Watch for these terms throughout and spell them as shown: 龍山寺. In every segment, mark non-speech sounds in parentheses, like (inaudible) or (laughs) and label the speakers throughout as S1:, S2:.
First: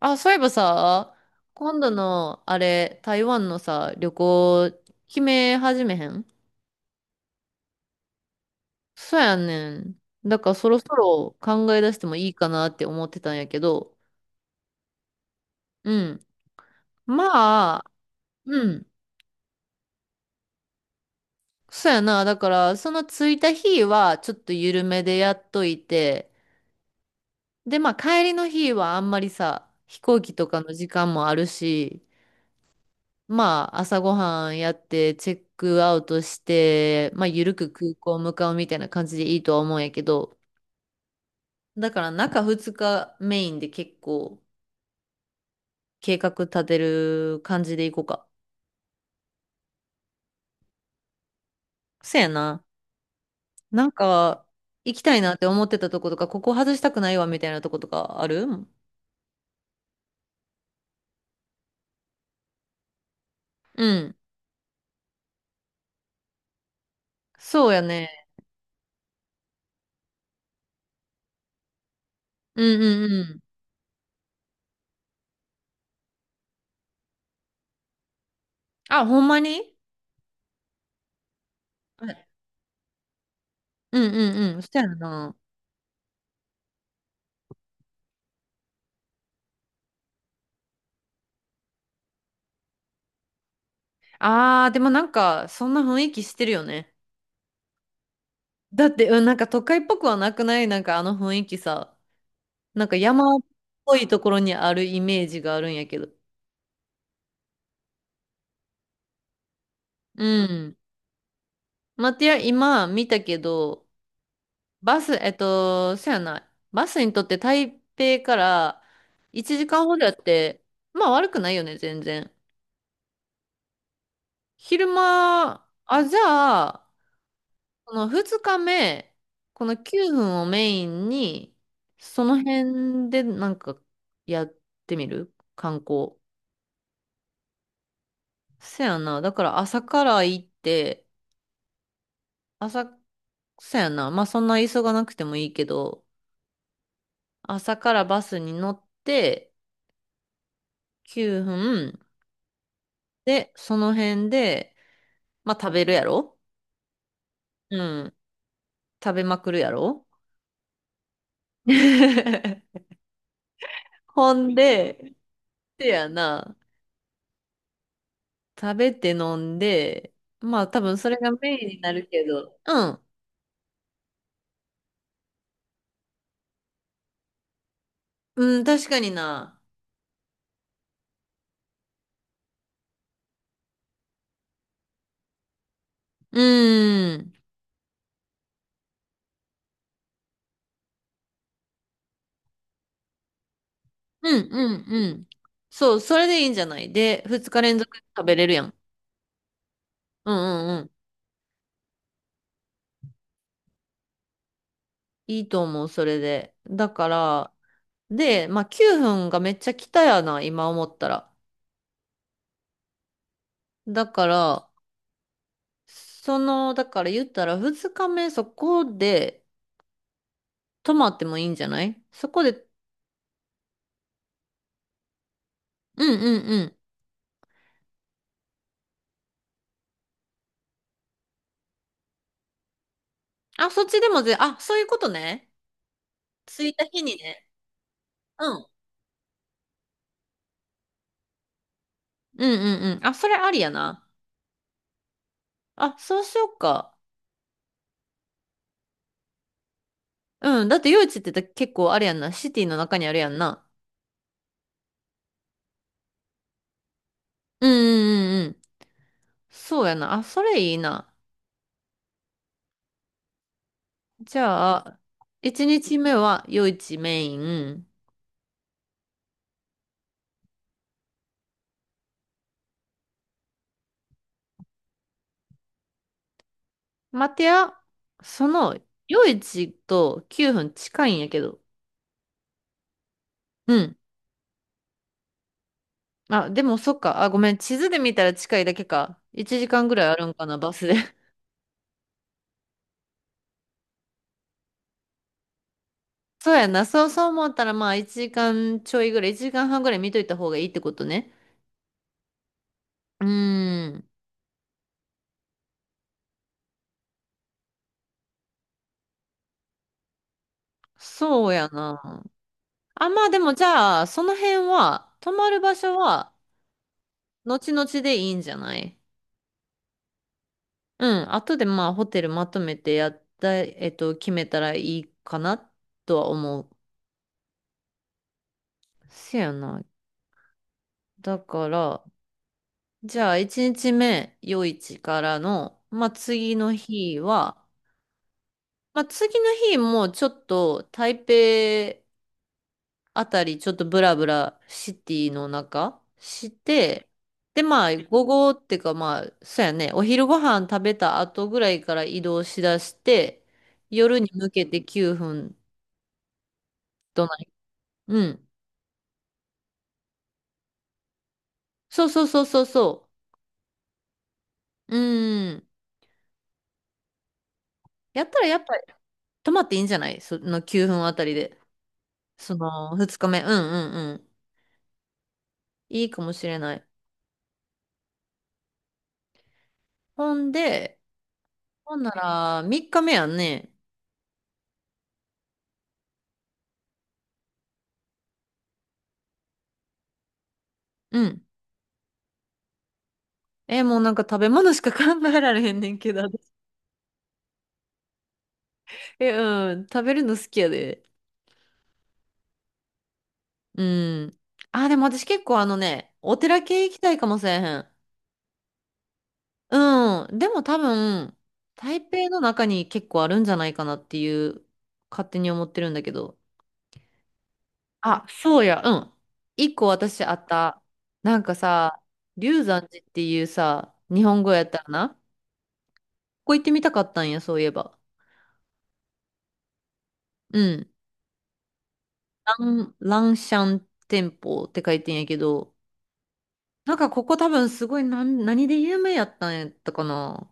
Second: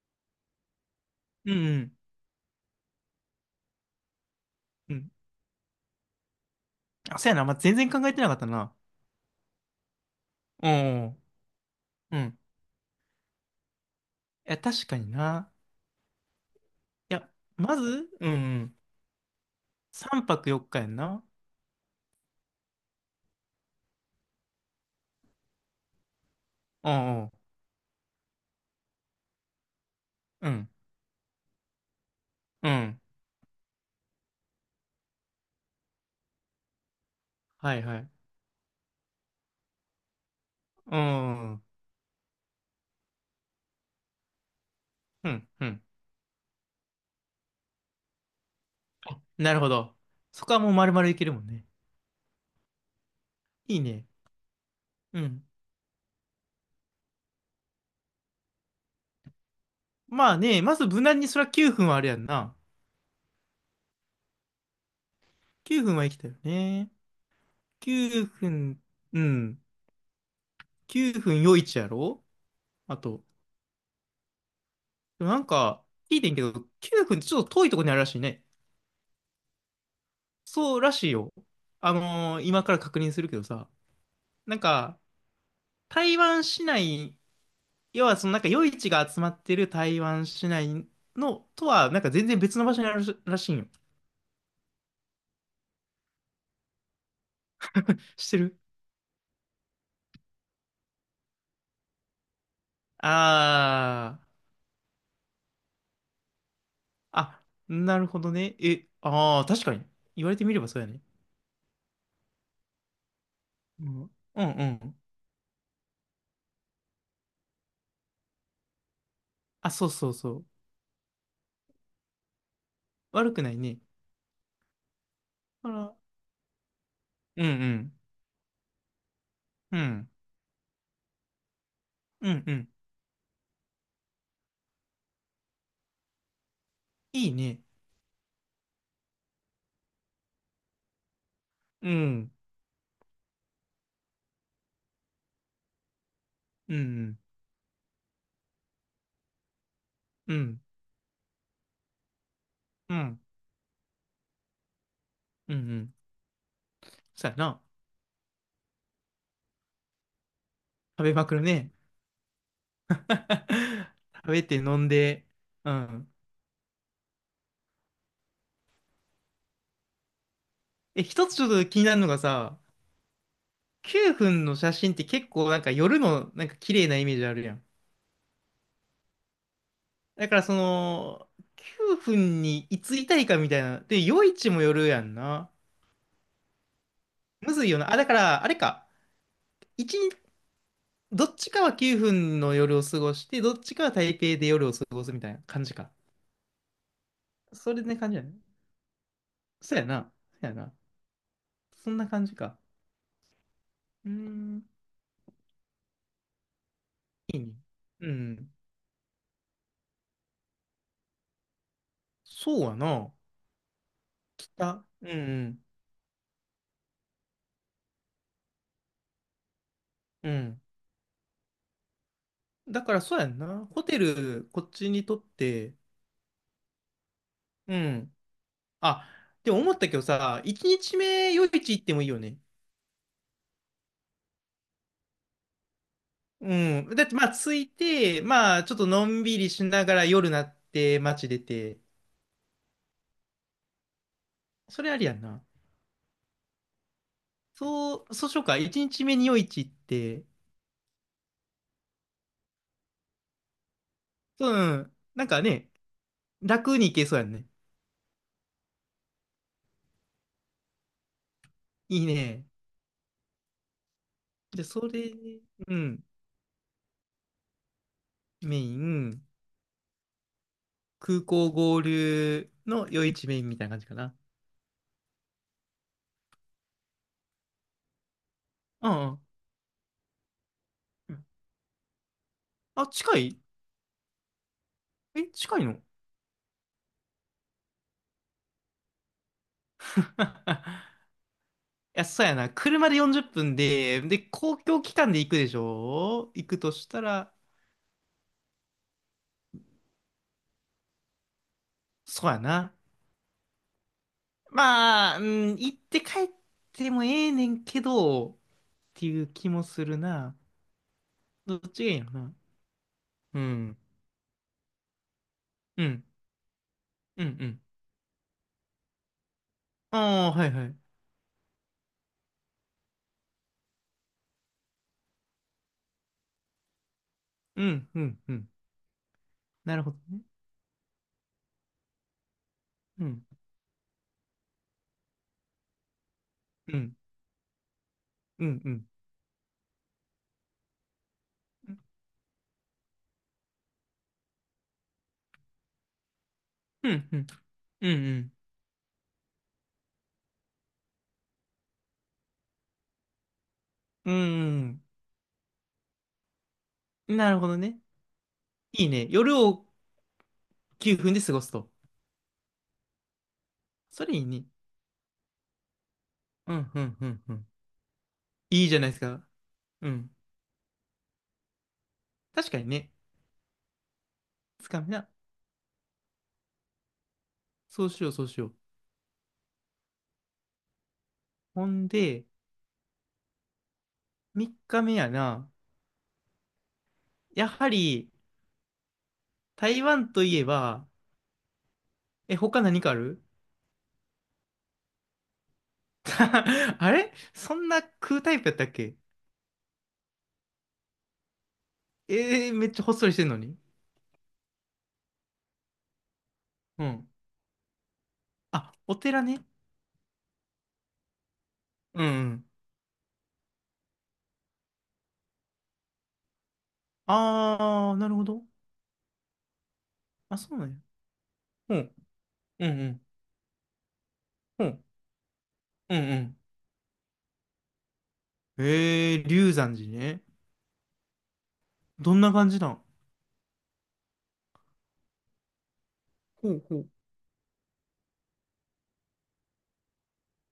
S1: あ、そういえばさ、
S2: うんう
S1: 今度
S2: ん
S1: の、あれ、台湾のさ、旅行、
S2: うん。
S1: 決め始めへん？
S2: あ、そうやな。まあ、全然考えてなかったな。
S1: そうやねん。だからそ
S2: う
S1: ろそ
S2: ん。
S1: ろ考え出しても
S2: う
S1: いい
S2: ん。
S1: かなって思ってたんやけど、
S2: いや、確かにな。
S1: うん。
S2: いや、ま
S1: まあ、
S2: ず、うんう
S1: う
S2: ん。
S1: ん。
S2: 3泊4日やんな。
S1: そうやな。だから、その着いた日は、ちょっと緩めでやっといて、
S2: うんうん。
S1: で、まあ、帰りの日はあんまりさ、飛行機と
S2: う
S1: か
S2: ん。
S1: の時間もあるし、
S2: うん。
S1: まあ、朝ごはんやって、チェックアウトして、まあ、ゆるく
S2: はい
S1: 空
S2: は
S1: 港
S2: い。
S1: 向かうみたいな感じでいいとは思うんやけど、
S2: うん。う
S1: だから中2日メインで結構
S2: ん。うん。
S1: 計画立てる感じでいこうか。
S2: なるほど。そこはもう丸々いけるもんね。
S1: そやな。
S2: いい
S1: なん
S2: ね。
S1: か、行きた
S2: う
S1: いなっ
S2: ん。
S1: て思ってたとことか、ここ外したくないわみたいなとことかある？
S2: まあね、まず無難にそりゃ9分はあれやんな。
S1: うん。
S2: 9分は生きたよね。
S1: そうやね。
S2: 9分、うん。9分いちやろ
S1: うん
S2: あ
S1: うん
S2: と。
S1: うん。
S2: でもなんか、聞いてんけど、9分ってちょっと遠いとこにあるらしいね。
S1: あ、ほんまに？
S2: そうらしいよ。
S1: はい。
S2: 今から確認するけどさ、
S1: うんうん
S2: な
S1: う
S2: ん
S1: ん。そしたや
S2: か、
S1: な。
S2: 台湾市内、要はそのなんか夜市が集まってる台湾市内のとは、なんか全然別の場所にあるらしいんよ。
S1: あー、でもなんか、そんな雰囲気してるよね。
S2: 知ってる。
S1: だって、うん、なんか都会っぽくはなくないなんかあの雰囲気さ。なんか山っぽいと
S2: あー、
S1: ころにあるイメージがあるんやけど。
S2: あ、なるほどね。え、ああ、確かに。
S1: う
S2: 言われてみれば
S1: ん。
S2: そうやね。
S1: まあ、てや、今見たけ
S2: う
S1: ど、
S2: ん、うん、うん。
S1: バス、そやな。バスにとって台北から1
S2: あ、
S1: 時間
S2: そう
S1: ほど
S2: そ
S1: や
S2: う
S1: っ
S2: そう。
S1: て、まあ悪くないよね、全然。
S2: 悪くないね。
S1: 昼間、
S2: あら、
S1: あ、じゃあ、
S2: うん、
S1: この2日目、この
S2: うん、う
S1: 9
S2: ん、
S1: 分をメインに、そ
S2: う
S1: の
S2: ん、うん。
S1: 辺でなんかやってみる観光。
S2: いいね。
S1: そやな。だから朝から行って、
S2: うん、
S1: 朝、そやな。まあそんな急がなくてもいいけど、
S2: うん、
S1: 朝からバスに乗って
S2: うん、
S1: 9分
S2: うん、うん、
S1: で、その辺で、ま
S2: うん。
S1: あ
S2: う
S1: 食べる
S2: ん、
S1: やろ？
S2: そうやな。
S1: うん。食べまくるやろ？
S2: 食べまくるね。
S1: (laughs)
S2: (laughs) 食
S1: ほ
S2: べ
S1: ん
S2: て飲ん
S1: で、
S2: で、う
S1: (laughs) せ
S2: ん。
S1: やな。食べて飲んで、まあ多分
S2: え、
S1: それ
S2: 一
S1: が
S2: つちょっ
S1: メ
S2: と
S1: イン
S2: 気
S1: に
S2: に
S1: な
S2: なるの
S1: る
S2: が
S1: け
S2: さ、
S1: ど、うん。
S2: 9分の写真って結構なんか夜のなんか綺麗なイメージあるやん。
S1: うん、確かにな。
S2: だからその、9分にいついたいかみたいな。で、夜市もよるやんな。
S1: うん。
S2: むずいよな。あ、だから、あれか。一日、どっちかは9分の夜を過ごして、どっちかは台北
S1: う
S2: で
S1: ん
S2: 夜
S1: う
S2: を
S1: ん
S2: 過ご
S1: う
S2: すみ
S1: ん。
S2: たいな感じか。
S1: そう、それでいいんじゃない？で、二日
S2: それ
S1: 連
S2: で
S1: 続
S2: 感じや
S1: 食
S2: ね。
S1: べれるやん。
S2: そうやな。
S1: うん
S2: そうや
S1: う
S2: な。
S1: んうん。
S2: そんな感じか。うーん。
S1: いいと思う、それで。だか
S2: いいね。
S1: ら、
S2: う
S1: で、
S2: ん。
S1: まあ9分がめっちゃ来たやな、今思ったら。
S2: そうやな。
S1: だか
S2: 北。
S1: ら、
S2: うんうん。
S1: その、だから言ったら2日目そこで
S2: うん。
S1: 泊まってもいいんじゃない？そこで、
S2: だからそうやんな。ホテル、こっちにとって、
S1: うんうんうん。
S2: うん。あ、でも思ったけどさ、1日目夜市行ってもいいよね。
S1: あ、そっちでもあ、そういうことね。
S2: う
S1: 着いた
S2: ん。
S1: 日
S2: だって
S1: に
S2: まあ
S1: ね。
S2: 着いて、
S1: う
S2: まあ
S1: ん。
S2: ちょっとのんびりしながら夜なって街出て、
S1: うんうんうん。あ、それありやな。
S2: それありやんな。
S1: あ、そうしようか。
S2: そう、そうしようか。1日目に夜市行って、
S1: うん。だって夜市って結構あれやんな。シティの中にあるやんな。
S2: うん。なんかね、楽に行けそうやんね。
S1: うんうんうんうん。そうやな。あ、それいいな。
S2: いいね。
S1: じ
S2: じゃあ
S1: ゃ
S2: そ
S1: あ、
S2: れ、
S1: 1
S2: う
S1: 日
S2: ん。
S1: 目は夜市メイン。
S2: メイン。空港合流の夜市メインみたいな感じかな。
S1: 待てや、その
S2: うん
S1: 夜市と9分近
S2: う
S1: いん
S2: ん。
S1: やけど。
S2: あ、近い。
S1: うん。
S2: え、近いの？ (laughs) い
S1: あ、でもそっか。あ、ごめん。地図で見たら近いだけか。1時間ぐらいあるんかな、バスで。(laughs)
S2: や、そうやな。車で40分で、で、公共機関で行くでしょ、行
S1: そう
S2: く
S1: や
S2: と
S1: な。
S2: した
S1: そうそう
S2: ら、
S1: 思ったら、まあ1時間ちょいぐらい、1時間半ぐらい見といた方がいいってことね。
S2: そうやな。
S1: うーん。
S2: まあ、うん、行って帰ってもええねんけど、っていう気もするな。
S1: そう
S2: どっ
S1: や
S2: ちがいいのか
S1: な。
S2: な。
S1: あ、まあで
S2: う
S1: もじ
S2: ん。
S1: ゃあ、その辺は、泊まる場
S2: う
S1: 所
S2: ん。
S1: は、
S2: うん。うん。
S1: 後々でいいんじゃない？
S2: ああ、はいはい。
S1: うん。後でまあ、ホテルまとめてやった、決めたらいいかな、とは思う。
S2: うん。うん。うん。
S1: せや
S2: な
S1: な。
S2: るほどね。
S1: だから、
S2: う
S1: じ
S2: ん。
S1: ゃあ、1日目、夜市からの、まあ、次の
S2: うん。
S1: 日は、
S2: うん。うん。
S1: まあ、次の日もちょっと、台
S2: うん。
S1: 北あたりちょっとブラブラシティの中し
S2: うん。
S1: て、
S2: うん。
S1: で、ま
S2: う
S1: あ、午
S2: ん。
S1: 後っていうかまあ、そうやね、お昼ご飯食べた後ぐらいから移動しだして、
S2: うー
S1: 夜に向けて
S2: ん。
S1: 9分と
S2: な
S1: な
S2: るほ
S1: い。
S2: どね。
S1: うん。
S2: いいね。夜を9分で過ごすと。
S1: そうそうそうそうそ
S2: それいいね。
S1: う。うん。
S2: うん、うん、うん、うん。
S1: やったらやっ
S2: いいじ
S1: ぱ
S2: ゃ
S1: り
S2: ないですか。
S1: 泊まっていいん
S2: う
S1: じゃな
S2: ん。
S1: い？その9分あたりで。
S2: 確
S1: そ
S2: かにね。
S1: の2日目。うんうんうん。
S2: つかみな。
S1: いいかもしれない。
S2: そうしよう、そうしよう。
S1: ほんで、
S2: ほん
S1: ほんなら
S2: で、
S1: 3日目やんね。
S2: 3日目やな。やはり、台湾といえば、
S1: うん。
S2: え、他何かある？
S1: え、もうなんか食べ物しか考えられへんねんけど。
S2: (laughs) あれそんな食うタイプやったっけ？
S1: え、うん。食べるの好きやで。
S2: えー、めっちゃほっそりしてんのに。
S1: うん。あ、でも私結構あのね、お寺
S2: う
S1: 系行き
S2: ん。
S1: たいかもしれへん。
S2: あ、お寺ね。
S1: うん。でも多分、
S2: うん、
S1: 台
S2: う
S1: 北の
S2: ん。
S1: 中に結構あるんじゃないかなっていう、勝手に思ってるんだけど。
S2: あー、なるほ
S1: あ、
S2: ど。
S1: そうや。うん。1個私あ
S2: あ、
S1: っ
S2: そうなんや。
S1: た。なんか
S2: うん、
S1: さ、龍
S2: うん、う
S1: 山寺
S2: ん。
S1: っていうさ、日本語や
S2: う
S1: った
S2: ん、
S1: らな。こ
S2: うん、うん。
S1: こ行ってみたかったんや、そういえば。
S2: えー、龍山寺ね。
S1: うん。
S2: どんな感じ
S1: ラ
S2: なん？
S1: ン、ランシャン店舗って書いてんやけど、
S2: ほうほう。
S1: なんかここ多分すごい何で有名やったんやったかな。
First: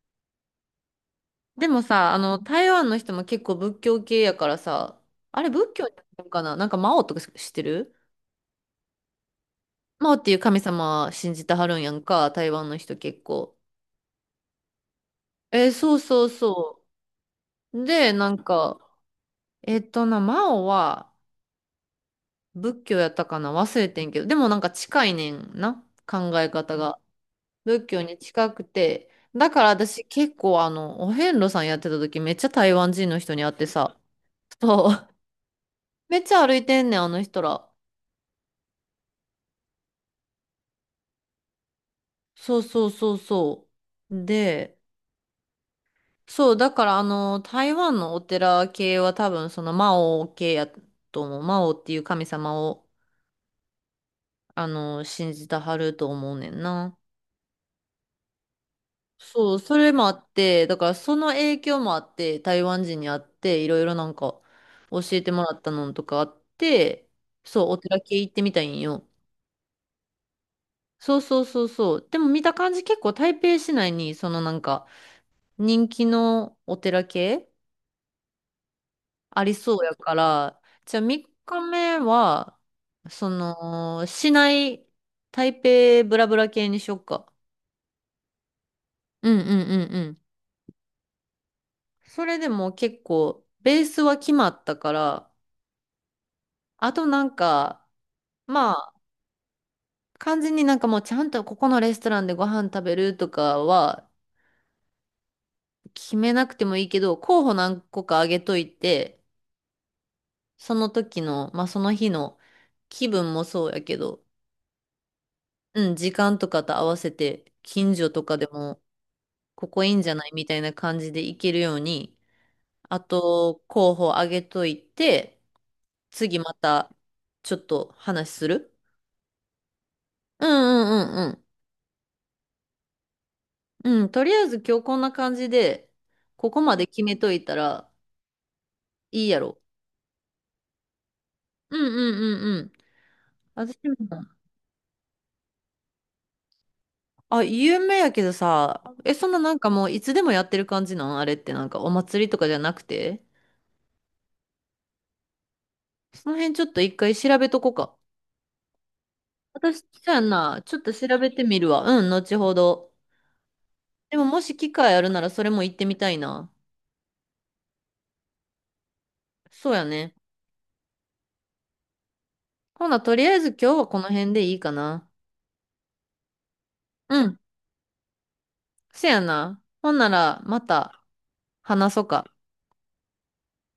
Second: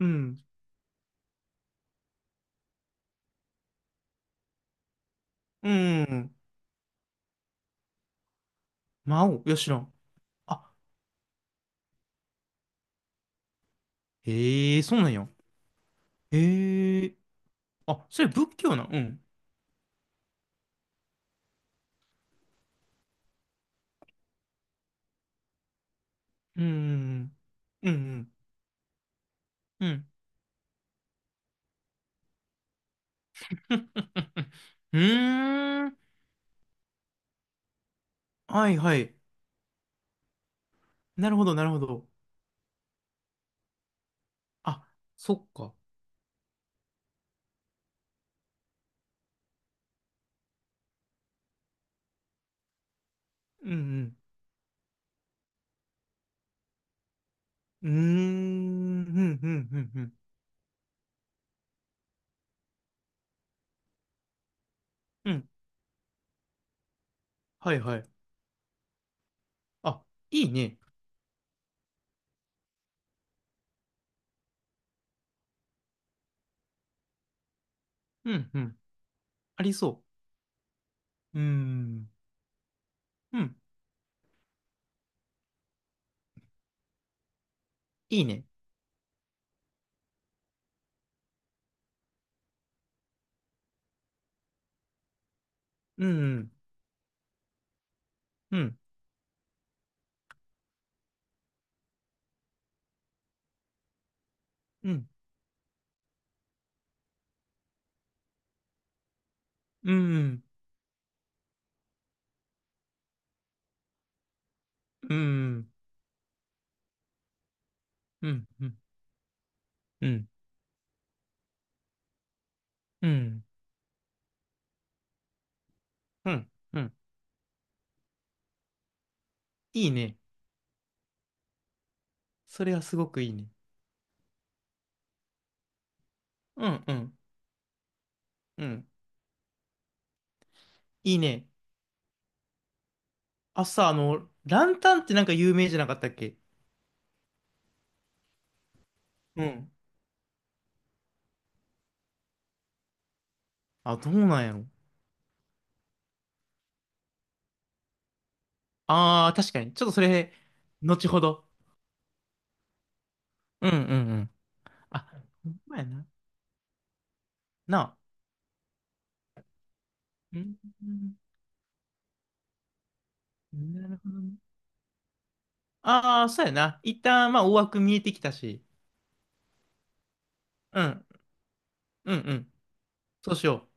S2: うん。
S1: でもさ、あの、台湾の人も結構仏教系やからさ、あれ
S2: う
S1: 仏教や
S2: ん。
S1: っ
S2: う
S1: たん
S2: ん。
S1: かななんか魔王とか知ってる？
S2: 魔王。いや、知らん。
S1: 魔王っていう神
S2: あ、
S1: 様信じてはるんやんか、台湾の人結構。
S2: ええー、そうなんや。
S1: そうそうそ
S2: ええー。
S1: う。
S2: あ、
S1: で、
S2: それ
S1: なん
S2: 仏教
S1: か、
S2: なん？うん。
S1: えっとな、魔王は仏教やったかな忘れてんけど、でもなんか近いねんな、考え
S2: う
S1: 方が。
S2: ん。
S1: 仏
S2: う
S1: 教に
S2: ん。
S1: 近くて。だから
S2: うん。う
S1: 私
S2: ん。
S1: 結構あの、お遍路さんやってた時めっちゃ台湾人の人に会ってさ。
S2: (laughs)
S1: そ
S2: う
S1: う。
S2: ーん。
S1: (laughs) めっちゃ歩いてんねん、あの人ら。
S2: はいはい。なるほど、なるほど。
S1: そうそうそうそう。で、
S2: あ、そっか。
S1: そう、だからあの、台湾のお寺系は多分そのマオ系やと思う。マオっていう神様を、
S2: うん
S1: あの、信じたはると思うねんな。
S2: うん。うーん。うん、う
S1: そう、
S2: ん、う
S1: そ
S2: ん、
S1: れ
S2: う
S1: もあ
S2: ん。
S1: って、だからその影響もあって、台湾人に会って、いろいろなんか教え
S2: う
S1: ても
S2: ん。
S1: らったのとかあって、そう、
S2: は
S1: お
S2: いは
S1: 寺
S2: い。
S1: 系行ってみたいんよ。
S2: あ、いいね。
S1: そうそうそうそう。でも見た感じ結構台北市内に、そのなんか人気のお寺系
S2: うん、うん。
S1: あり
S2: あり
S1: そうや
S2: そ
S1: から、じゃあ3日
S2: う。うー
S1: 目
S2: ん。
S1: は、そ
S2: うん。
S1: の、市内、台北ブラブラ系にしよっか。
S2: いいね。
S1: うんうんうんうん。それでも結構、ベースは決まったから、
S2: うんうん。
S1: あとなんか、
S2: う
S1: ま
S2: ん、
S1: あ、完全になんかもうちゃんとここのレストランでご飯食べるとかは
S2: うん、
S1: 決めなくてもいいけど、候補何個かあげといて、
S2: うん、
S1: その時の、まあその日の気分もそうやけど、
S2: うん、うん、
S1: うん、時間とかと合わせて、近所と
S2: う
S1: か
S2: ん、
S1: で
S2: うん、
S1: も、ここいいん
S2: う
S1: じゃな
S2: ん、
S1: いみたいな感じで行けるように、あと、候補あげといて、
S2: う
S1: 次
S2: ん、
S1: ま
S2: う
S1: た、
S2: ん。
S1: ちょっと話する？
S2: いいね。
S1: うんうんうん
S2: それはすごくいいね。
S1: うん、とりあえず今日こんな感じで、ここ
S2: う
S1: ま
S2: ん、
S1: で
S2: う
S1: 決め
S2: ん、
S1: といたら
S2: うん。
S1: いいやろ。
S2: いいね。
S1: うんうんうんうん。
S2: あ、
S1: 私
S2: さ、あ
S1: も、
S2: の、ランタンってなんか有名じゃなかったっけ？
S1: あ、有名やけどさ、え、そんな
S2: う
S1: なんか
S2: ん。
S1: もういつでもやってる感じなん？あれってなんかお祭りとかじゃなくて？
S2: あ、どうなんやろ。
S1: その辺ちょっと一回調べとこうか。
S2: ああ、確かに。
S1: 私、
S2: ちょっとそ
S1: そうやん
S2: れ、
S1: な。ちょっと調
S2: 後ほ
S1: べて
S2: ど。
S1: みるわ。うん、後ほど。
S2: うん、うん、う
S1: でも
S2: ん。
S1: もし機会
S2: あ、
S1: あるならそれ
S2: ほん
S1: も行っ
S2: ま
S1: て
S2: や
S1: み
S2: な。
S1: たいな。
S2: なあ。
S1: そうやね。
S2: うん、う
S1: ほな、とりあえず
S2: ん、
S1: 今日
S2: な
S1: はこ
S2: る
S1: の
S2: ほどね。
S1: 辺でいいかな。
S2: ああ、そうやな。一
S1: う
S2: 旦、
S1: ん、
S2: まあ、大枠見えてきたし。
S1: せやな。ほんならま
S2: う
S1: た
S2: ん、
S1: 話そう
S2: うん、
S1: か。
S2: うん。そうしよう。